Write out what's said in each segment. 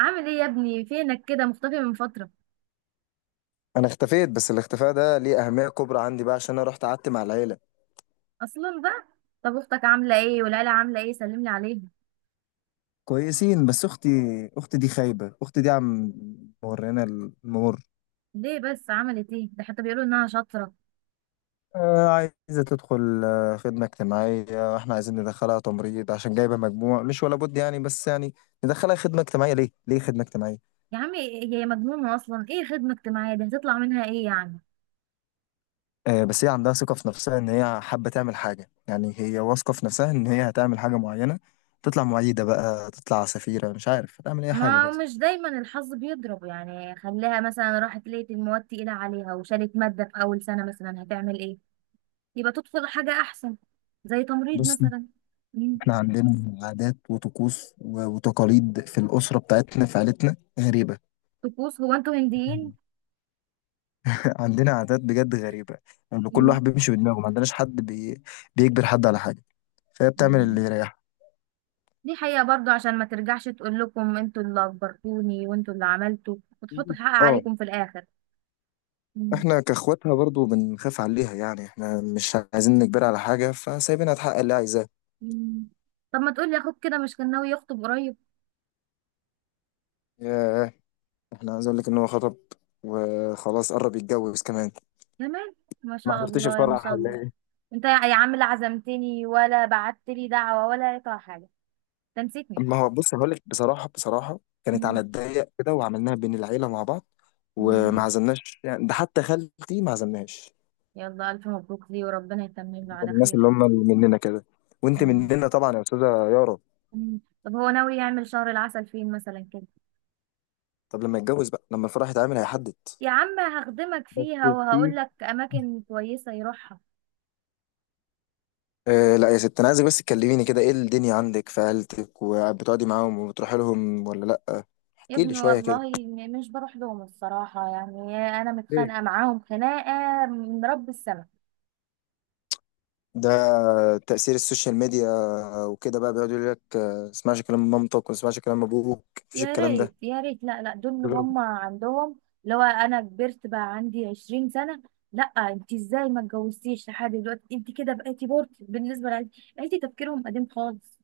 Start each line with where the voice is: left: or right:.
right: عامل ايه يا ابني؟ فينك كده مختفي من فترة
left: انا اختفيت، بس الاختفاء ده ليه اهميه كبرى عندي بقى عشان انا رحت قعدت مع العيله.
right: اصلا بقى؟ طب اختك عاملة ايه والعيلة عاملة ايه؟ سلملي عليهم.
left: كويسين، بس اختي اختي دي خايبه اختي دي عم مورينا الممر.
right: ليه بس؟ عملت ايه؟ ده حتى بيقولوا انها شاطرة.
left: آه عايزه تدخل آه خدمه اجتماعيه. احنا عايزين ندخلها تمريض عشان جايبه مجموع مش ولا بد يعني، بس يعني ندخلها خدمه اجتماعيه ليه؟ ليه خدمه اجتماعيه؟
right: يا عمي هي مجنونة اصلا، ايه خدمة اجتماعية دي؟ هتطلع منها ايه يعني؟
left: آه بس هي عندها ثقه في نفسها ان هي حابه تعمل حاجه، يعني هي واثقه في نفسها ان هي هتعمل حاجه معينه. تطلع معيده بقى، تطلع سفيره، مش عارف هتعمل اي حاجه
right: ما
left: بس.
right: مش دايما الحظ بيضرب يعني، خليها مثلا راحت لقيت المواد تقيلة عليها وشالت مادة في اول سنة، مثلا هتعمل ايه؟ يبقى تدخل حاجة احسن، زي تمريض
left: بص،
right: مثلا. مم.
left: احنا عندنا عادات وطقوس و- وتقاليد في الأسرة بتاعتنا، في عيلتنا غريبة.
right: طقوس؟ هو انتوا هنديين؟
left: عندنا عادات بجد غريبة. يعني كل واحد بيمشي بدماغه، ما عندناش حد بيجبر حد على حاجة، فهي بتعمل اللي
right: مم.
left: يريحها.
right: دي حقيقة برضو، عشان ما ترجعش تقول لكم انتوا اللي اجبرتوني وانتوا اللي عملتوا وتحطوا الحق
left: اه،
right: عليكم في الاخر. مم.
left: احنا كاخواتها برضو بنخاف عليها، يعني احنا مش عايزين نجبرها على حاجة، فسايبينها تحقق اللي عايزاه.
right: مم. طب ما تقولي، اخوك كده مش كان ناوي يخطب قريب؟
left: ياه، احنا عايز اقول لك ان هو خطب، وخلاص قرب يتجوز كمان.
right: كمان؟ ما
left: ما
right: شاء
left: حضرتش
right: الله ما
left: الفرح
right: شاء
left: ولا
right: الله.
left: إيه؟
right: انت يا عم، لا عزمتني ولا بعت لي دعوة ولا اي حاجة، تنسيتني.
left: ما هو بص، هقول لك بصراحه، بصراحه كانت على
right: مم.
left: الضيق كده وعملناها بين العيله مع بعض، وما
right: مم.
left: عزمناش، يعني ده حتى خالتي ما عزمناش.
right: يلا الف مبروك ليه وربنا يتمم له
left: من
right: على
left: الناس
right: خير.
left: اللي هم اللي مننا كده، وانت
right: مم.
left: مننا طبعا يا استاذه يارا.
right: مم. طب هو ناوي يعمل شهر العسل فين مثلا كده؟
left: طب لما يتجوز بقى، لما الفرح يتعمل هيحدد.
right: يا عم هخدمك
left: بس
right: فيها وهقول
left: في
right: لك اماكن كويسة يروحها.
left: آه، لا يا ست، انا عايزك بس تكلميني كده، ايه الدنيا عندك في عيلتك؟ وبتقعدي معاهم وبتروحي لهم ولا لا؟
right: يا
left: احكي لي
right: ابني
left: شويه كده.
right: والله مش بروح لهم الصراحة يعني، أنا
left: ليه؟
right: متخانقة معاهم خناقة من رب السماء.
left: ده تأثير السوشيال ميديا وكده بقى. بيقعدوا يقول لك اسمعش كلام مامتك، وما اسمعش كلام ابوك، مفيش
right: يا
left: الكلام
right: ريت
left: ده.
right: يا ريت، لا لا دول اللي
left: غيرهم.
right: هم عندهم، لو أنا كبرت بقى عندي 20 سنة. لا انت ازاي ما اتجوزتيش لحد دلوقتي؟ انت كده بقيتي بورت بالنسبة لعيلتي، عيلتي تفكيرهم قديم خالص.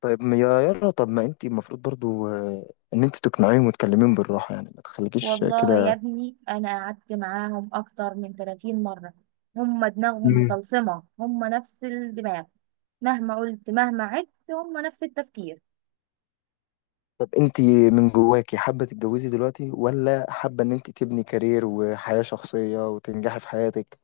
left: طيب يا يارا، طب ما انت المفروض برضو ان انت تقنعيهم وتكلميهم بالراحه، يعني ما تخليكيش
right: والله يا
left: كده.
right: ابني أنا قعدت معاهم أكتر من 30 مرة، هم دماغهم
left: مم.
right: مطلسمة، هم نفس الدماغ. مهما قلت مهما عدت هم نفس التفكير.
left: طب انت من جواكي حابه تتجوزي دلوقتي، ولا حابه ان انت تبني كارير وحياه شخصيه وتنجحي في حياتك؟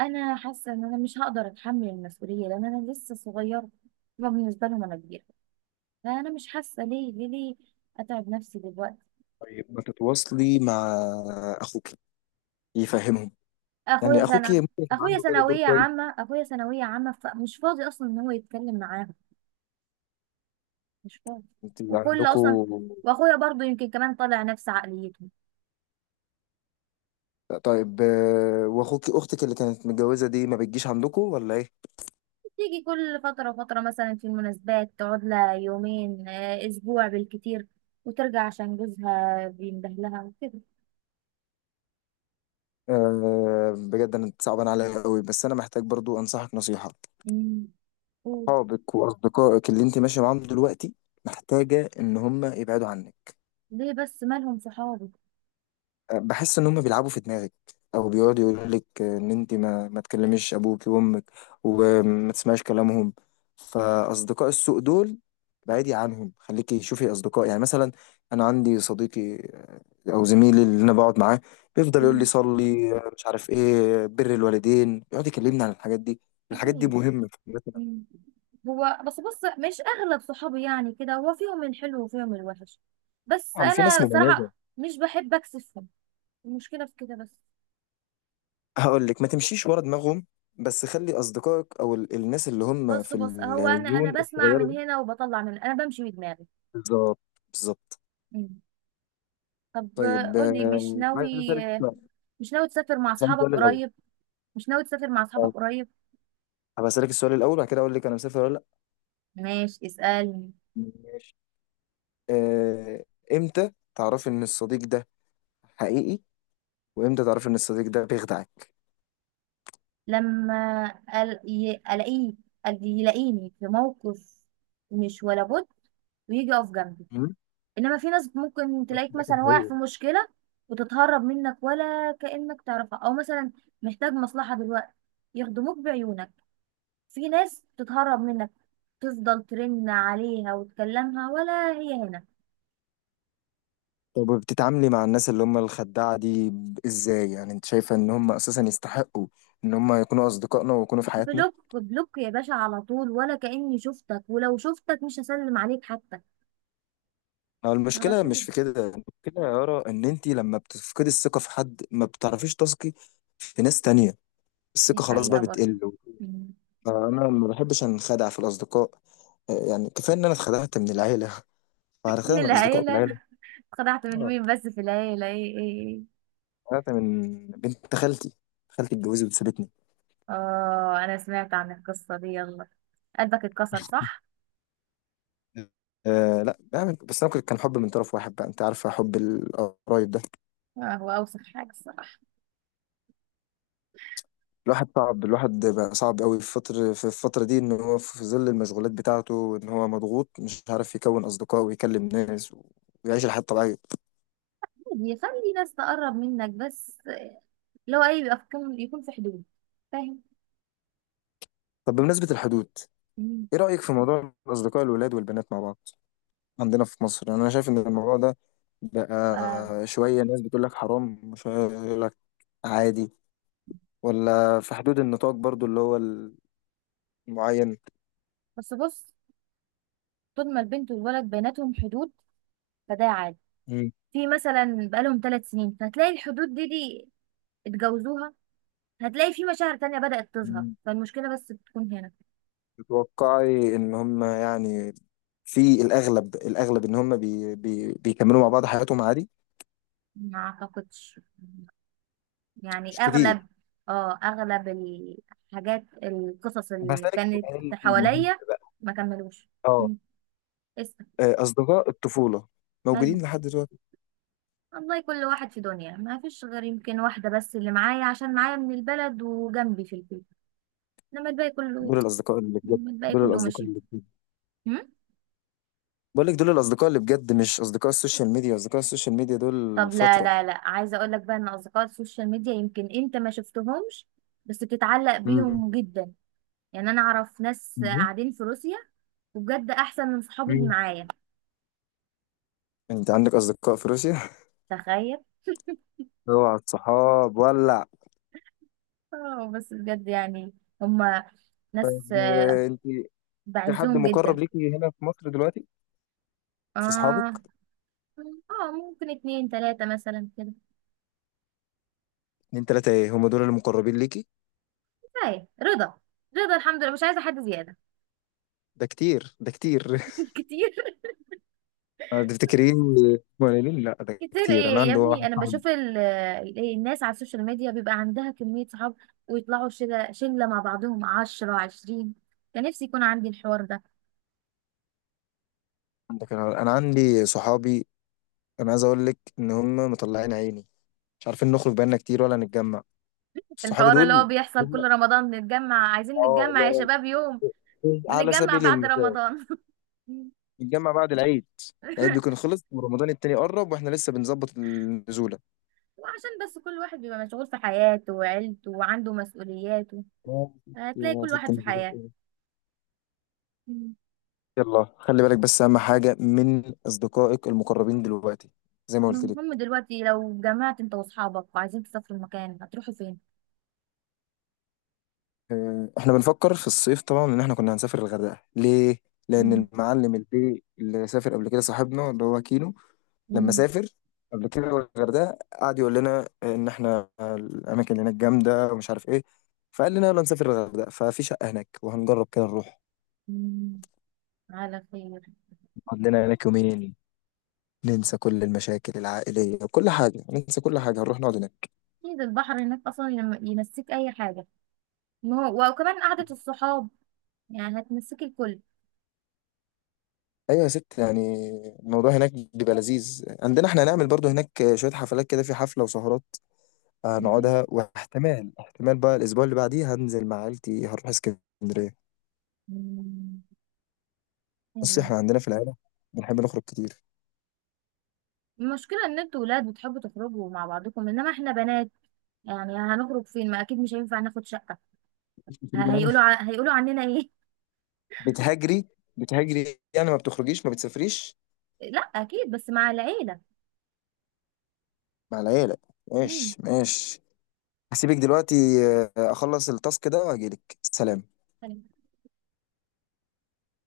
right: انا حاسه ان انا مش هقدر اتحمل المسؤوليه لان انا لسه صغيره، ما بالنسبه لهم انا كبيره، فانا مش حاسه ليه اتعب نفسي دلوقتي.
left: طيب ما تتواصلي مع اخوك يفهمهم،
right: اخويا
left: يعني اخوك
right: سنه،
left: ممكن يكون
right: اخويا
left: عنده كده دور
right: ثانويه
left: كويس.
right: عامه، اخويا ثانويه عامه، فمش فاضي اصلا ان هو يتكلم معاهم، مش فاضي.
left: انت
right: وكل اصلا،
left: عندكوا.
right: واخويا برضو يمكن كمان طالع نفس عقليتهم.
left: طيب واخوك اختك اللي كانت متجوزه دي ما بتجيش عندكوا ولا ايه؟
right: تيجي كل فتره وفتره مثلا في المناسبات، تقعد لها يومين، اسبوع بالكتير، وترجع عشان جوزها بيندهلها وكده.
left: أه بجد انا صعبان عليا قوي، بس انا محتاج برضو انصحك نصيحة.
right: أمم.
left: صحابك واصدقائك اللي انت ماشية معاهم دلوقتي محتاجة ان هم يبعدوا عنك.
right: ليه بس؟ مالهم صحابي؟
left: بحس ان هم بيلعبوا في دماغك، او بيقعدوا يقولوا لك ان انت ما تكلميش ابوك وامك، وما تسمعيش كلامهم. فاصدقاء السوء دول بعيدي عنهم، خليكي شوفي اصدقاء، يعني مثلا انا عندي صديقي آه، او زميلي اللي انا بقعد معاه، بيفضل يقول لي
right: مم.
left: صلي، آه، مش عارف ايه، بر الوالدين، يقعد يكلمني عن الحاجات دي. الحاجات دي
right: اكيد.
left: مهمة في حياتنا.
right: مم. هو بس بص، مش اغلب صحابي يعني كده، هو فيهم الحلو وفيهم الوحش، بس
left: طبعا في ناس
right: انا
left: مميزة.
right: صراحة مش بحب اكسفهم. المشكلة في كده بس.
left: هقول لك ما تمشيش ورا دماغهم، بس خلي اصدقائك او الناس اللي هم
right: بص
left: في
right: بص، هو انا
left: الزون
right: بسمع
left: الصغيرة.
right: من هنا وبطلع من، انا بمشي بدماغي.
left: بالظبط، بالظبط.
right: مم. طب
left: طيب
right: قولي، مش
left: عايز
right: ناوي
left: اسالك
right: آه،
left: سؤال.
right: مش ناوي تسافر مع
left: اسالك
right: اصحابك
left: سؤال الاول،
right: قريب؟ مش ناوي تسافر مع اصحابك
left: آه،
right: قريب؟
left: هبقى اسالك السؤال الاول وبعد كده اقول لك انا مسافر ولا لا.
right: ماشي اسألني.
left: ماشي. آه، امتى تعرفي ان الصديق ده حقيقي، وامتى تعرفي ان الصديق ده بيخدعك؟
right: لما ال- ي- الاقيه يلاقيني في موقف مش ولا بد ويجي يقف جنبي.
left: مم.
right: انما في ناس ممكن تلاقيك
left: الصديق
right: مثلا واقع
left: الحقيقي.
right: في مشكله وتتهرب منك ولا كانك تعرفها، او مثلا محتاج مصلحه دلوقتي يخدموك بعيونك، في ناس تتهرب منك، تفضل ترن عليها وتكلمها ولا هي هنا.
left: طب بتتعاملي مع الناس اللي هم الخداعة دي ازاي؟ يعني انت شايفة ان هم اساسا يستحقوا ان هم يكونوا اصدقائنا ويكونوا في حياتنا؟
right: بلوك بلوك يا باشا، على طول، ولا كأني شفتك، ولو شفتك مش هسلم عليك حتى.
left: ما
right: على
left: المشكلة مش
right: طول.
left: في كده، المشكلة يا يارا ان انت لما بتفقدي الثقة في حد ما بتعرفيش تثقي في ناس تانية، الثقة
right: دي
left: خلاص بقى
right: حقيقة برضه.
left: بتقل. فأنا ما بحبش أنخدع في الأصدقاء، آه، يعني كفاية إن أنا اتخدعت من العيلة. فأنا
right: من
left: خدعت من الأصدقاء
right: العيلة
left: بالعيلة،
right: اتخدعت من
left: آه،
right: مين بس في العيلة؟ ايه ايه ايه؟
left: اتخدعت من بنت خالتي، خالتي اتجوزت وسابتني.
right: اه، انا سمعت عن القصة دي، يلا قلبك اتكسر صح؟
left: أه لا، يعني بس أنا كان حب من طرف واحد بقى، أنت عارفة حب القرايب ده.
right: هو اوسخ حاجة الصراحة.
left: الواحد صعب، الواحد بقى صعب قوي في فترة في الفترة دي إن هو في ظل المشغولات بتاعته، إن هو مضغوط، مش عارف يكون أصدقاء ويكلم ناس ويعيش الحياة الطبيعية.
right: عادي، خلي ناس تقرب منك، بس، لو اي بيبقى في يكون في حدود، فاهم؟
left: طب بمناسبة الحدود،
right: مم.
left: إيه رأيك في موضوع الأصدقاء الولاد والبنات مع بعض؟ عندنا في مصر، يعني انا شايف ان الموضوع ده
right: آه.
left: بقى شويه ناس بتقول لك حرام، وشويه يقول لك عادي، ولا في حدود النطاق برضو اللي هو المعين.
right: بس بص، طول ما البنت والولد بيناتهم حدود فده عادي.
left: مم.
right: في مثلا بقالهم 3 سنين فتلاقي الحدود دي اتجوزوها، هتلاقي في مشاعر تانية بدأت تظهر،
left: مم.
right: فالمشكلة بس بتكون هنا.
left: تتوقعي ان هم، يعني في الاغلب، الاغلب ان هم بي بي بيكملوا مع بعض حياتهم عادي؟
right: ما اعتقدش، يعني
left: مش
right: اغلب.
left: كتير.
right: اه اغلب الحاجات، القصص
left: طب
right: اللي
left: هسألك
right: كانت
left: سؤال مهم
right: حواليا
left: بقى.
right: ما كملوش.
left: اه،
right: مم. اسأل.
left: آه، اصدقاء الطفوله
right: مالهم؟
left: موجودين لحد دلوقتي؟
right: والله كل واحد في دنيا، ما فيش غير يمكن واحدة بس اللي معايا عشان معايا من البلد وجنبي في البيت، انما الباقي كله،
left: دول الاصدقاء اللي بجد
right: إنما الباقي
left: دول
right: كله
left: الاصدقاء
right: ماشي.
left: اللي بجد
right: مم؟
left: بقول لك دول الاصدقاء اللي بجد، مش اصدقاء السوشيال ميديا، اصدقاء السوشيال ميديا دول
right: طب لا
left: فترة.
right: لا لا، عايزة اقول لك بقى ان اصدقاء السوشيال ميديا يمكن انت ما شفتهمش بس بتتعلق
left: مم.
right: بيهم جدا. يعني انا اعرف ناس
left: مم.
right: قاعدين في روسيا وبجد احسن من صحابي اللي
left: مم.
right: معايا.
left: انت عندك اصدقاء في روسيا؟
right: تخيل.
left: اوعى الصحاب ولع.
right: اه بس بجد يعني، هما
left: طيب
right: ناس،
left: آه، انت في حد
right: بعزهم
left: مقرب
right: جدا.
left: ليكي هنا في مصر دلوقتي؟ في
right: اه.
left: اصحابك؟
right: اه ممكن اتنين تلاتة مثلا كده.
left: اتنين تلاتة ايه، هم دول المقربين ليكي؟
right: كفاية رضا. رضا الحمد لله، مش عايزة حد زيادة.
left: ده كتير، ده كتير.
right: كتير.
left: آه، تفتكرين قليلين؟ لا ده
right: كتير
left: كتير، انا
right: ايه يا
left: عندي
right: ابني؟
left: واحد
right: انا
left: صاحبي.
right: بشوف إيه الناس على السوشيال ميديا بيبقى عندها كمية صحاب ويطلعوا شلة شلة مع بعضهم، عشرة عشرين، كان نفسي يكون عندي الحوار ده.
left: عندك، انا أنا عندي صحابي، انا عايز اقول لك ان هم مطلعين عيني، مش عارفين نخرج بقالنا كتير ولا نتجمع، صحابي
right: الحوار اللي هو
left: دول.
right: بيحصل كل
left: هم،
right: رمضان، نتجمع عايزين
left: اه
right: نتجمع يا
left: لا،
right: شباب، يوم
left: على
right: بنتجمع
left: سبيل
right: بعد
left: المثال
right: رمضان.
left: نتجمع بعد العيد، العيد بيكون خلص ورمضان التاني قرب واحنا لسه بنظبط النزولة.
right: وعشان بس كل واحد بيبقى مشغول في حياته وعيلته وعنده مسؤولياته،
left: يا ستي
right: هتلاقي
left: يا
right: كل واحد
left: ستي
right: في
left: مزروع
right: حياة.
left: إيه.
right: مم.
left: يلا خلي بالك، بس اهم حاجة من اصدقائك المقربين دلوقتي، زي ما قلت
right: المهم
left: لك.
right: دلوقتي لو جمعت انت واصحابك وعايزين تسافروا مكان هتروحوا فين؟
left: آه، احنا بنفكر في الصيف طبعا ان احنا كنا هنسافر الغردقة. ليه؟ لان
right: مم.
left: المعلم البي اللي سافر قبل كده صاحبنا اللي هو كينو، لما
right: مم.
left: سافر قبل كده الغردقه قعد يقول لنا ان احنا الاماكن اللي هناك جامده ومش عارف ايه. فقال لنا يلا نسافر الغردقه، ففي شقه هناك وهنجرب كده نروح
right: مم. على خير.
left: نقعد لنا هناك يومين، ننسى كل المشاكل العائليه وكل حاجه، ننسى كل حاجه، هنروح نقعد هناك.
right: اكيد البحر هناك اصلا ينسيك اي حاجة، وكمان قعدة الصحاب يعني هتنسيك الكل.
left: ايوه يا ست، يعني الموضوع هناك بيبقى لذيذ عندنا، احنا هنعمل برضو هناك شويه حفلات كده، في حفله وسهرات
right: بجد؟
left: هنقعدها. واحتمال، احتمال بقى الاسبوع اللي بعديه هننزل مع عيلتي، هنروح اسكندريه.
right: مم.
left: بص
right: يلا.
left: احنا عندنا في العيله بنحب نخرج كتير.
right: المشكلة ان انتوا ولاد بتحبوا تخرجوا مع بعضكم، انما احنا بنات، يعني هنخرج فين؟ ما اكيد مش هينفع ناخد شقة، هيقولوا عننا ايه؟
left: بتهاجري، بتهاجري يعني ما بتخرجيش ما بتسافريش.
right: لا اكيد بس مع العيله.
left: مع العيلة. ماشي ماشي، هسيبك دلوقتي، آه، اخلص التاسك ده واجيلك سلام.
right: امم